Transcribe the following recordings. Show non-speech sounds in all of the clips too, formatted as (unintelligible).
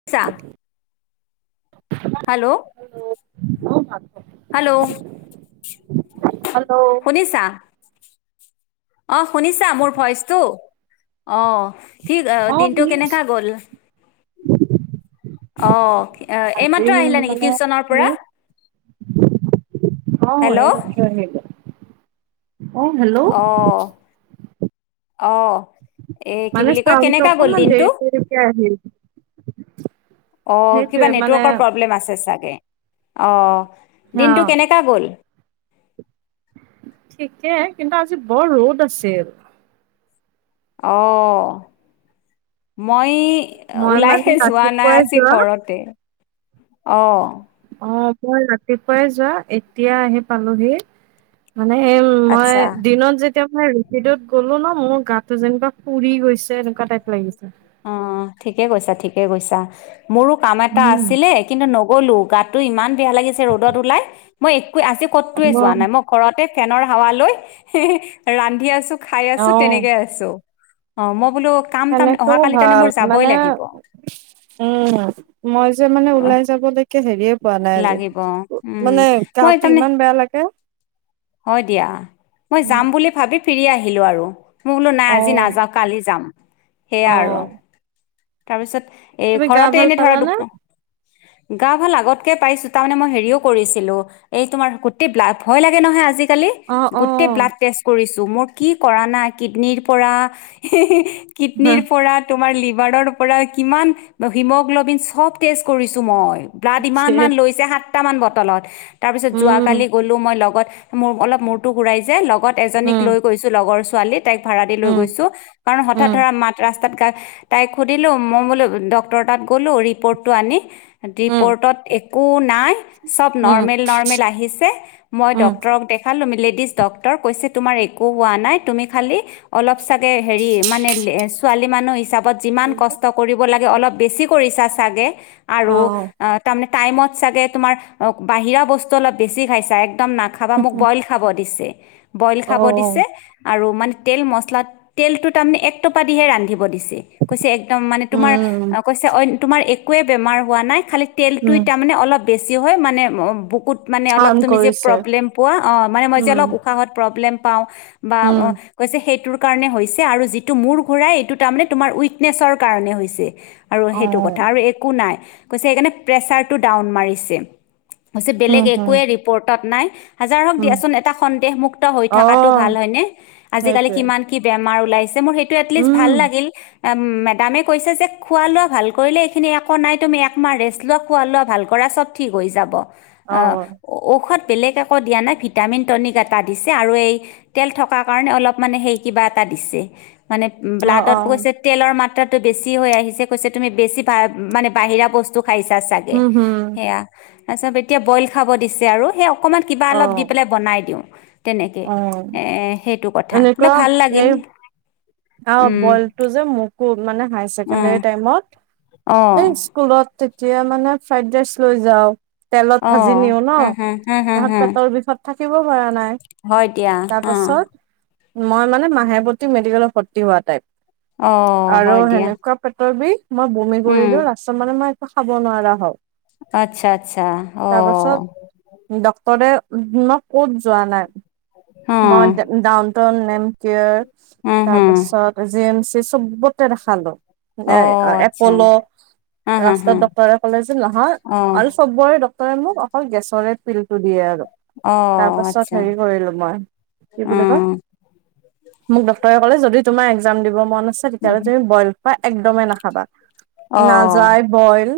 (unintelligible) Hello, hello. Hello. শুনিছা? অ' শুনিছা মোৰ ভইচটো অ'। আজি অ, দিনটো শুনি কেনেকা আছো গ'ল? অ, আজি এইমাত্ৰ আহিলা নেকি মানে টিউশচনৰ পৰা? মোৰ অ, হেল্ল' এইমাত্ৰ আহিলো। অ, হেল্ল'। অ, অ,। এ! কি মানে বুলি কয় চাউণ্ডটো কেনেকা গ'ল অকমান দিনটো? দেৰি দেৰিকে আহিল অ, কিবা সেইটোয়ে মানে নেটৱৰ্কৰ প্ৰব্লেম আছে চাগে অ, হা দিনটো কেনেকা গ'ল? ঠিকে। কিন্তু আজি বৰ ৰ'দ আছিল। অ, মই মই মানে ওলাইহে যোৱা নাই ৰাতিপুৱাই আজি যোৱা ঘৰতে। অ'। অ মই ৰাতিপুৱাই যোৱা এতিয়া আহি পালোহি। মানে সেই মই আচ্ছা দিনত যে যেতিয়া মানে ৰেপিড'ত গলো ন মোৰ গাটো যেনকুৱা পুৰি গৈছে এনেকুৱা টাইপ লাগিছে। অ ঠিকে কৈছা ঠিকে কৈছা মোৰো কাম এটা উম আছিলে। কিন্তু নগলো গাতটো ইমান বেয়া লাগিছে ৰ'দত ওলাই মই এক আজি অ ক'তোৱে যোৱা নাই মই ঘৰতে ফেনৰ হাৱা লৈ এ ৰান্ধি আছো খাই অ আছো তেনেকে আছো। চো অ মই বোলো কাম তাম টো অহাকালি তেনে ভাল মোৰ যাবই মানে লাগিব উম মই যে মানে অ ওলাই যাবলৈকে হেৰিয়ে পোৱা নাই আজি লাগিব উম মানে মই গাটো তাৰমানে ইমান বেয়া লাগে। হয় দিয়া, মই উম, যাম বুলি ভাবি ফিৰি আহিলো আৰু মই বোলো নাই আজি অ', নাযাও কালি যাম সেয়া আৰু। অ', তাৰপিছত এ তুমি গা ঘৰতে ভাল এনে ধৰা পালানে? দুপ গা ভাল আগতকৈ পাইছোঁ তাৰমানে মই হেৰিও কৰিছিলোঁ। এই তোমাৰ গোটেই ব্লাদ ভয় লাগে নহয় আজিকালি অ', গোটেই অ', ব্লাড টেষ্ট কৰিছো মই কি কৰা নাই কিডনীৰ পৰা কিডনীৰ পৰা তোমাৰ লিভাৰৰ পৰা কিমান হিমগ্লবিন চ'ব টেষ্ট কৰিছো মই। ব্লাড ইমান মান লৈ জায় সাতটা মান বটলত, তাৰ পিছত যোৱ উম, কালি গ'লো মই লগত মোৰ অলপ মূৰটো ঘূৰাই যে লগত এজনীক উম, লৈ গৈছো লগৰ ছোৱালীক তাইক ভাড়া দি লৈ উম, গৈছো কাৰণ হঠাৎ উম, ধৰা মাত ৰাস্তাত গা তাইক সুধিলোঁ মই বোলো ডক্টৰ তাত গ'লোঁ ৰিপৰ্টটো আনি উম। ৰিপ'ৰ্টত একো নাই চ'ব উম, নৰ্মেল নৰ্মেল আহিছে। মই উম, ডক্টৰক দেখালোঁ লেডিজ ডক্টৰ কৈছে তোমাৰ একো হোৱা নাই তুমি খালী অলপ চাগে হেৰি মানে ছোৱালী মানুহ হিচাপত যি কষ্ট কৰিব লাগে অলপ বেছি কৰিছা চাগে আৰু অ', আ তাৰে টাইমত চাগে তোমাৰ অ বাহিৰা বস্তু অলপ বেছি খাইছা একদম নাখাবা মোক বইল বইল খাব দিছে বইল খাব অ', দিছে, আৰু মানে তেল মচলাত তেলটো তাৰমানে এক পা দিহে ৰান্ধিব দিছে, কৈছে একম মানে তোমাৰ উম, কৈছে তোমাৰ একোৱে বেমাৰ হোৱা নাই খালি তেলটো উম। মানে অলপ বেছি হয় মানে বুকুত মানে অলপ হাৰ্ম তুমি যে কৰিছে, প্ৰব্লেম পোৱা অ মানে মই যে উম, অলপ কাষত প্ৰব্লেম পাওঁ বা উম, অঁ কৈছে সেইটোৰ কাৰণে হৈছে আৰু যিটো মূৰ ঘূৰাই এইটো তাৰমানে তোমাৰ উইকনেছৰ কাৰণে হৈছে। আৰু সেইটো অ', কথা আৰু একো নাই কৈছে সেইকাৰণে প্ৰেচাৰটো ডাউন মাৰিছে। উম, বেলেগ হুম, একোৱে ৰিপৰ্টত নাই। হাজাৰক উম। দিয়াচোন এটা সন্দেহ মুুক্ত হৈ থকাতটো ভাল অ', হয় নে। আজিকালি সেইটোৱে, কিমান কি বেমাৰ উলাইছে মোৰ সেইটো এটলিষ্ট উম, ভাল লাগিল, আম মেড তামে কৈছে যে খোৱা লোৱা ভাল কৰিলে এইখিনি একো নাই তুমি একমাহ ৰেষ্ট লোৱা খোৱা লোৱা ভাল কৰা চব ঠিক হৈ যাব, অ', আহ ঔষধ বেলেগ একো দিয়া নাই ভিটামিন টনিক এটা দিছে আৰু এই তেল থকাৰ কাৰণে অলপ মানে সেই কিবা এটা দিছে মানে অ', ব্লাডত অ', গৈছে তেলৰ মাত্ৰ তাটো বেছি হৈ আহিছে কৈছে তুমি বেছি মানে বাহিৰা বস্তু খাইছা চাগে হুম, হুম, সেয়া। তাৰপিছত এতিয়া বইল খাব দিছে আৰু সেই অকনমান কিবা অলপ অ'। দি পাই বনাই দিওঁ। তেনেকে অ এ সেইটো কথা বোলে এনেকুৱা ভাল লাগিল। এই অ উম বলটো মোকো মানে হাইছেকেনকণ্ডাৰী উম টাইমত অ স্কুলত তেতিয়া মানে ফ্ৰাইড ৰাইচ লৈ যাওঁ। তেলত অ ভাজি নিও ন, হু হু হু হু তাপিছত হু পেটৰ বিষত। থাকিব পৰা নাই, হয় দিয়া অ তাৰপিছত, মই মানে মাহে পতি মেডিকেল ভৰ্তি হোৱা টাইপ, অ আৰু হয় দিয়া সেনেকুৱা পেটৰ বিষ মই বমি উম কৰিলো, লাষ্টত মানে মই একো খাব নোৱাৰা হওঁ। আচ্ছা, আচ্ছা অ'। ডক্টৰে মই ক'ত যোৱা নাই, অ মই কটন নেমকেয়াৰ। হু হু তাৰপিছত জি এম চি চবতে দেখালো, অ মানে আচ্ছা এপ'ল। হা হা হা ৰাস্তাত ডক্টৰে ক'লে যে নহয় অ আৰু চবৰে তই মোক অকল গেছৰে তিলটো দিয়ে আৰু। অ তাৰ পাছত আচ্ছা হেৰি কৰিলো মই, কি অ বুলি কয়। মোক ডক্টৰে ক'লে যদি তোমাৰ একজাম দিব মন আছে, উম তেতিয়াহ'লে তুমি বইল একদমেই নাখাবা, অ নাযায় বইল।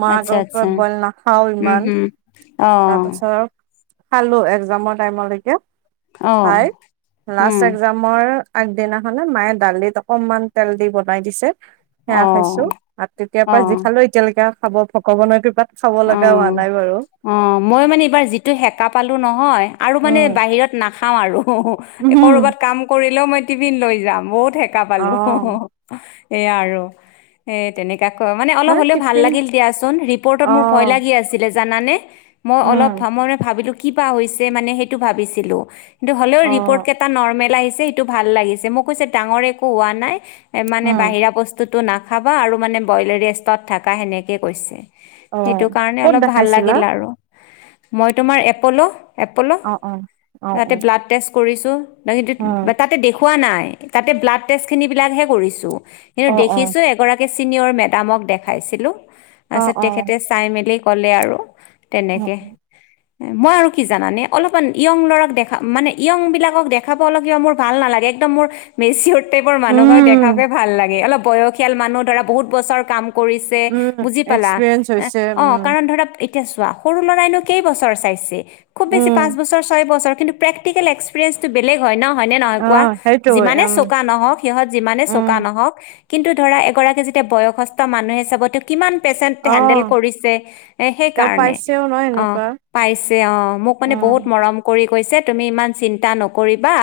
মই আচ্ছা আগৰ আচ্ছা ওপৰত বইল নাখাও উম ইমান, হুম অ তাৰপাছত খালো একজামৰ টাইমলৈকে, অ খাই উম লাষ্ট একজামৰ আগদিনাখনে মায়ে দালিত অকনমান তেল দি বনাই দিছে। সেয়া খাইছো, অ আৰু তেতিয়াৰ পৰা অ যি খালো এতিয়ালৈকে খাব ভগৱানৰ কৃপাত। খাব লগা হোৱা অ', নাই বাৰু। অ' মই মানে এইবাৰ যিটো সেকা পালো নহয় আৰু মানে উম বাহিৰত নাখাওঁ আৰু। উম কৰবাত কাম কৰিলেও মই টিফিন লৈ যাম, বহুত সেকা পালো। অ এয়া আৰু, এ তেনেকা ক মানে অলপ হ'লেও ভাল লাগিল দিয়াচোন অ ৰিপৰ্টত মোৰ কি আছিলে জানানে, মই অলপ উম মই মানে ভাবিলো কি বা হৈছে মানে সেইটো ভাবিছিলো। কিন্তু হ'লেও অ ৰিপৰ্ট কেইটা নৰ্মেল আহিছে, সেইটো ভাল লাগিছে মোক কৈছে ডাঙৰ একো হোৱা নাই। মানে উম বাহিৰা বস্তুটো নাখাবা আৰু মানে ব্ৰইলেৰ ৰেষ্টত থাকা সেনেকে কৈছে। অ সেইটো কাৰণে ক'ত অলপ ভাল দেখাইছিলা লাগিল আৰু। মই তোমাৰ এপ'ল। এপ'ল অ অ অ তাতে অ ব্লাড টেষ্ট কৰিছোঁ, উম তাতে দেখুৱা নাই, তাতে ব্লাডটেষ্ট খিনি বিলাকহে কৰিছোঁ। সেইটো অ অ দেখিছোঁ, এগৰাকী ছিনিয়ৰ মেডামক দেখাইছিলোঁ, অ পাছত অ তেখেত চাই মেলি ক'লে আৰু তেনেকে। (inaudible) মই আৰু কি জানানে, অলপমান য়ং ল'ৰাক দেখা-মানে, য়ং বিলাকক দেখাব অলপ কিবা মোৰ ভাল নালাগে, একদম মোৰ মেচিঅৰ্ড টাইপৰ মানুহক দেখাওঁকে উম ভাল লাগে, অলপ বয়সীয়াল মানুহ ধৰা বহুত বছৰ কাম কৰিছে উম বুজি পালা। এক্সপিৰিয়েঞ্চ হৈছে অ উম কাৰণ ধৰা এতিয়া চোৱা, সৰু ল'ৰাইনো কেইবছৰ চাইছে, খুব বেছি উম পাঁচ বছৰ, ছয় বছৰ। কিন্তু প্ৰেক্টিকেল এক্স প্ৰিয়েন্সটো বেলেগে হয় ন, হয় নে নহয় অ কোৱা? সেইটোৱে যিমানে উম চোকা নহওঁক সিহঁত যিমানে উম চোকা নহওঁক। কিন্তু ধৰা এগৰাকী যেতিয়া বয়সস্থ মানুহে চাব, তেওঁ কিমান পেচেণ্ট হেণ্ডেল অ পিছে এ, সেই তেওঁ কাৰণে পাইছেও ন অ, এনেকুৱা পাইছে অ, মোক মানে উম বহুত ম মৰম কৰি কৈছে তুমি ইমান চিন্তা নকৰিবা,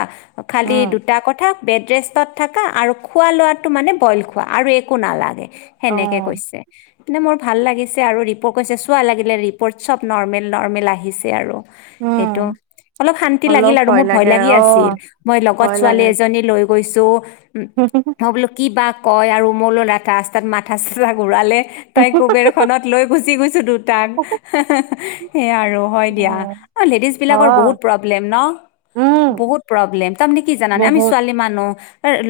খালি উম, দুটা কথা বেড ৰেষ্টত থাকা, আৰু খোৱা লোৱাটো মানে বইল খোৱা, আৰু একো নালাগে। অ সেনেকে কৈছে, মানে মোৰ ভাল লাগি আৰু ৰিপ কৈছে, চোৱা লাগিলে ৰিপৰ্ট চব নৰ্মেল নৰ্মেল আহিছে আৰু, উম সেইটো অলপ শান্তি লাগিল অলপ আৰু মোৰ ভয় লাগে লাগি অ আছিল, মই লগত ভয় ছোৱালী লাগে এজনী লৈ গৈছোঁ। উম। (unintelligible) মই বোলো কিবা কয় আৰু মোলো ৰাষ্টাত মাথা-চাথা ঘূৰালে, তাই কুবেৰ খনত লৈ গুচি গৈছোঁ দুটাক সেইয়া আৰু হয় দিয়া অ, লেডিজ বিলাকৰ বহুত প্ৰব্লেম ন? উম বহুত প্ৰব্লেম তাৰমানে কি জানে আমি বহুত ছোৱালী মানুহ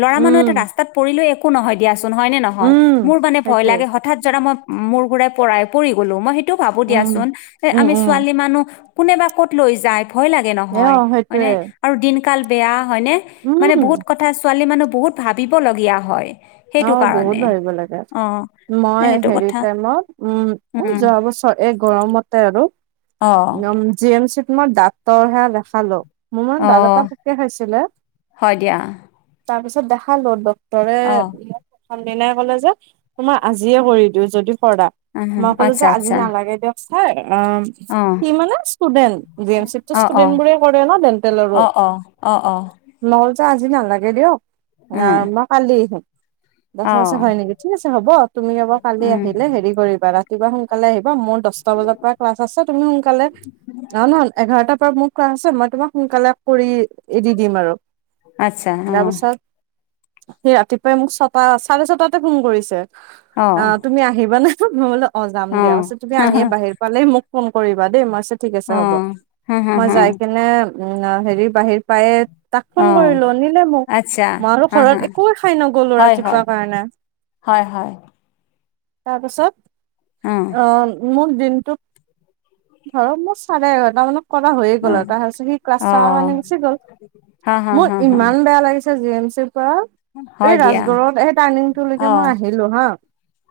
ল'ৰা মানুহ উম এটা ৰাস্তা তাত পৰিলেও একো নহয় দিয়াচোন হয় নে নহয় উম মোৰ মানে ভয় সেইটোৱে লাগে হঠাৎ ধৰা মই মোৰ ঘুৰাই পৰাই পৰি গ'লো মই সেইটোও ভাবোঁ উম দিয়াচোন উম আমি উম ছোৱালী মানুহ। কোনে বা ক'ত লৈ যায় ভয় লাগে এ অ নহয় সেইটোৱে হয়নে? আৰু দিনকাল বেয়া হয়নে মানে উম বহুত কথা ছোৱালী মানুহ বহুত ভাবিবলগীয়া হয়। সেইটো অ', বহুত কাৰণে ভাবিব লাগে অ এ মই সেইটো হেৰি কথা টাইমত উম, উম যোৱা বছৰ এই গৰমতে আৰু অ উম, জি এম চি ত মই দাতৰ সেয়া দেখালো। মোৰ মানে অ দাত এটা পোকে খাইছিলে। হয় দিয়া তাৰ পিছত দেখালো ডক্টৰে অ প্ৰথম দিনাই ক'লে যে তোমাৰ আজিয়ে কৰি দিওঁ যদি কৰা। উম, মই ক'লো যে আচ্ছা আজি আচ্ছা নালাগে দিয়ক চাৰ অ'। অ সি মানে ষ্টুডেন্ট জি এম চি তটো অ অ ষ্টুডেন্ট বোৰে কৰে ন ডেন্টেলৰো অ অ অ অ মই ক'লো আজি নালাগে দিয়ক অ, উম মই কালি আহিম। তাৰ অ পিছত ক'লে হয় নেকি ঠিক আছে হ'ব তুমি এবাৰ কালি উম আহিলে হেৰি কৰিবা ৰা ৰাতিপুৱা সোনকালে আহিবা মোৰ দহটা বজাৰ পৰা ক্লাছ তুমি সোনকালে অহ নহয় এঘাৰটাৰ পৰা মোৰ ক্লাচ আছে মই তোমাক সোনকালে কৰি এৰি দিম আৰু আচ্ছা অ তাৰপিছত সি ৰাতি মোক ছটা চাৰে ছটাতে ফোন কৰিছে অ, তুমি আহিবানে? মই বুলো অ। অ', যাম দিয়া কৈছে তুমি হা হা আহিয়ে বাহিৰ পালে মোক ফোন কৰিবা দেই মই ঠিক আছে অ হ'ব হা হা মই হা যাই কিনে উম, হেৰি, বাহিৰ পায়ে তাক ফোন অ কৰিলোঁ নিলে মোক আচ্ছা মই আৰু হা ঘৰত হা একোৱেই খো নোখোৱাকৈ গ'লো হয় হয় ৰাতিপুৱাৰ কাৰণে। হয় হয় অ তাৰপিছত মোক দিনটোত ধৰক মোৰ চাৰে এঘাৰটা মানত কৰা হৈয়ে অ গ'ল আৰু তাৰ পিছত সি ক্লাছ অ থকা কাৰণে গুছি গ'ল হা হা মোৰ হা হা ইমান বেয়া লাগিছে তাৰ পিছত জি এম চি ৰ পৰা হয় এই দিয়া ৰাজগড়ত এই অ টাৰ্ণিংটোলৈকে মই আহিলোঁ হা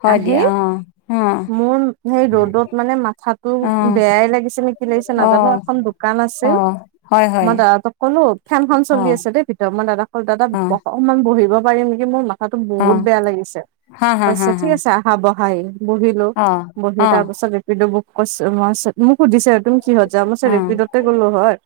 হয় আহি দিয়া অ মোৰ সেই ৰ'দত মানে মাথাটো অ বেয়াই লাগিছে নে কি লাগিছে অ নাজানো এখন দোকান অ অ আছিল হয় হয় মই দাদা তোক ক'লো ফেনখন অ চলি আছে দেই ভিতৰত মই দাদাক ক'লো দাদা অ বহ অকনমান বহিব পাৰিম নেকি মোৰ মাথাতো অ বহুত বেয়া লাগিছে হা হা হা কৈছে হা ঠিক আছে আহ। আহ বহাই বহিলো অ বহি অ তাৰ পিছত ৰেপিডো বুক কৰিছোঁ মই মোক সুধিছে তুমি কিহত যাহ মই কৈছো অ ৰেপিডতে গ'লো হয়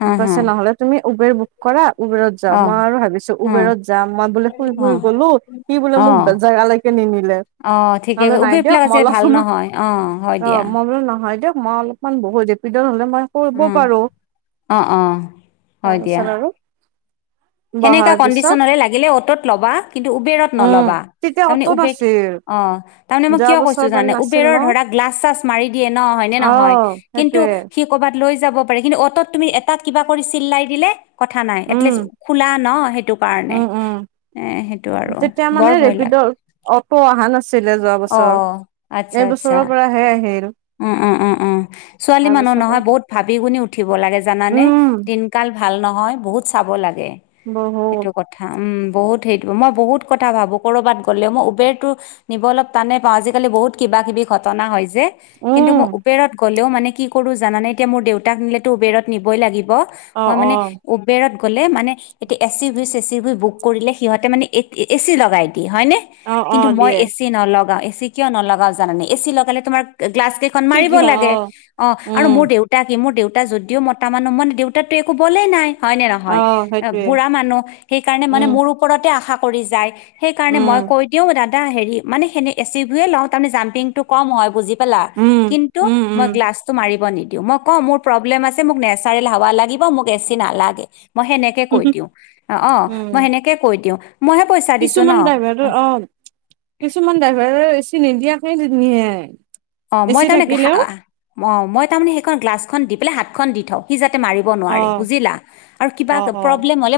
হা হা কৈছে নহলে তুমি উবেৰ বুক কৰা উবেৰত যাওঁ অ মই আৰু ভাবিছো উবেৰত যাম মই বোলে শুই অ অ শুই গলোঁ। সি বোলে মোক অ বেলেগ জাগালৈকে নি নিলে অ ঠিকে নহলে নাই দিয়ক উবেৰবিলাক মই আছে অলপ ভাল সময় নহয় অ হয় অহ দিয়া মই বোলে নহ হয় দিয়ক মই অলপমান বহু ৰেপিডো নহ'লে মই কৰিব উম পাৰো অ অ তাৰপিছত আৰু সেনেকুৱা বহাৰ পিছত কণ্ডিচনৰে লাগিলে অটত ল'বা কিন্তু উবেৰত উম নল'বা তেতিয়া তাৰমানে অটো উবেৰ নাছিল আহ তাৰমানে মই যোৱা কিয় কৈছো বছৰ মানে জানে নাছিল উবেৰৰ ন ধৰা গ্লাছ চ্ছাছ মাৰি দিয়ে ন হয় নে অ নহয়? কিন্তু সেইটোয়ে সি কৰ'বাত লৈ যাব পাৰে কিন্তু অ'টত তুমি এটা কিবা কৰি চিল্লাই দিলে কথা নাই এটলিষ্ট উম খোলা ন সেইটো কাৰণে। উম উম এ সেইটো আৰু তেতিয়া বৰ মানে ভয় লাগে ৰেপিডৰ অটো অহা নাছিলে যোৱা অ বছৰ। আচ্ছা এই আচ্ছা বছৰৰ পৰাহে আহিল। উম, উম, উম, উম। ছোৱালী মানুহ তাৰপিছত নহয় আৰু বহুত ভাবি গুনি উঠিব লাগে জানানে। উম দিনকাল ভাল নহয় বহুত চাব বহুত এইটো কথা। বহুত সেইটো মই বহুত কথা ভাবোঁ ক'ৰবাত গ'লে মই উবেৰটো নিব অলপ টানে পাওঁ আজিকালি বহুত কিবা কিবি ঘটনা হয় যে, কিন্তু উম মই উবেৰত গ'লে মানে কি কৰো জানানে এতিয়া মোৰ দেউতাক নিলেতো উবেৰত নিবই লাগিব। অ মই অ মানে উবেৰত গ'লে মানে এতিয়া এচি ভি চেচি ভি বুক কৰিলে সিহঁতে মানে এছি লগাই দিয়ে হয় নে, অ অ কিন্তু মই দিয়ে এ ছি এ চি নলগাওঁ, এ চি কিয় নলগাওঁ জানানে? এ চি লগালে তোমাৰ গ্লাছ কেইখন ঠিক মাৰিব কিবা অ লাগে, অহ আৰু উম মোৰ দেউতা দেউতা কি মোৰ দেউতা যদিও মতা মানুহ মানে দেউতাৰতো একো বলেই নাই হয় নে অ নহয়। অ, সেইটোৱে বুঢ়া মানুহ, সেইকাৰণে মানে উম মোৰ ওপৰতে আশা কৰি যায়। সেইকাৰণে মই উম কৈ দিও দাদা এ হেৰি মানে সেনে এক্স ইউ ভিৱে লওঁ, তাৰমানে জাম্পিংটো ক'ম হয় বুজি পালা। উম কিন্তু মই উম গ্লাছটো মাৰিব নিদিও। মই কওঁ মোৰ প্ৰব্লেম আছে মোক নেচাৰেল হাৱা লাগিব মোক এ ছি নালাগে। মই সেনেকে উম কৈ দিওঁ, অহ অহ মই উম, সেনেকে কৈ দিওঁ। মইহে পইচা দিছো ন কিছুমান ড্ৰাইভাৰৰ অহ কিছুমান ড্ৰাইভাৰৰ এ চি নিদিয়াকে নিয়ে। অহ মই এচি তাৰ থাকিলেও মানে অহ মই তাৰমানে সেইখন গ্লাছখন দি পেলাই হাতখন দি থওঁ যাতে মাৰিব মাৰিব নোৱাৰে অ', বুজিলা, আৰু কিবা অ', এটা অ'। প্ৰব্লেম হ'লে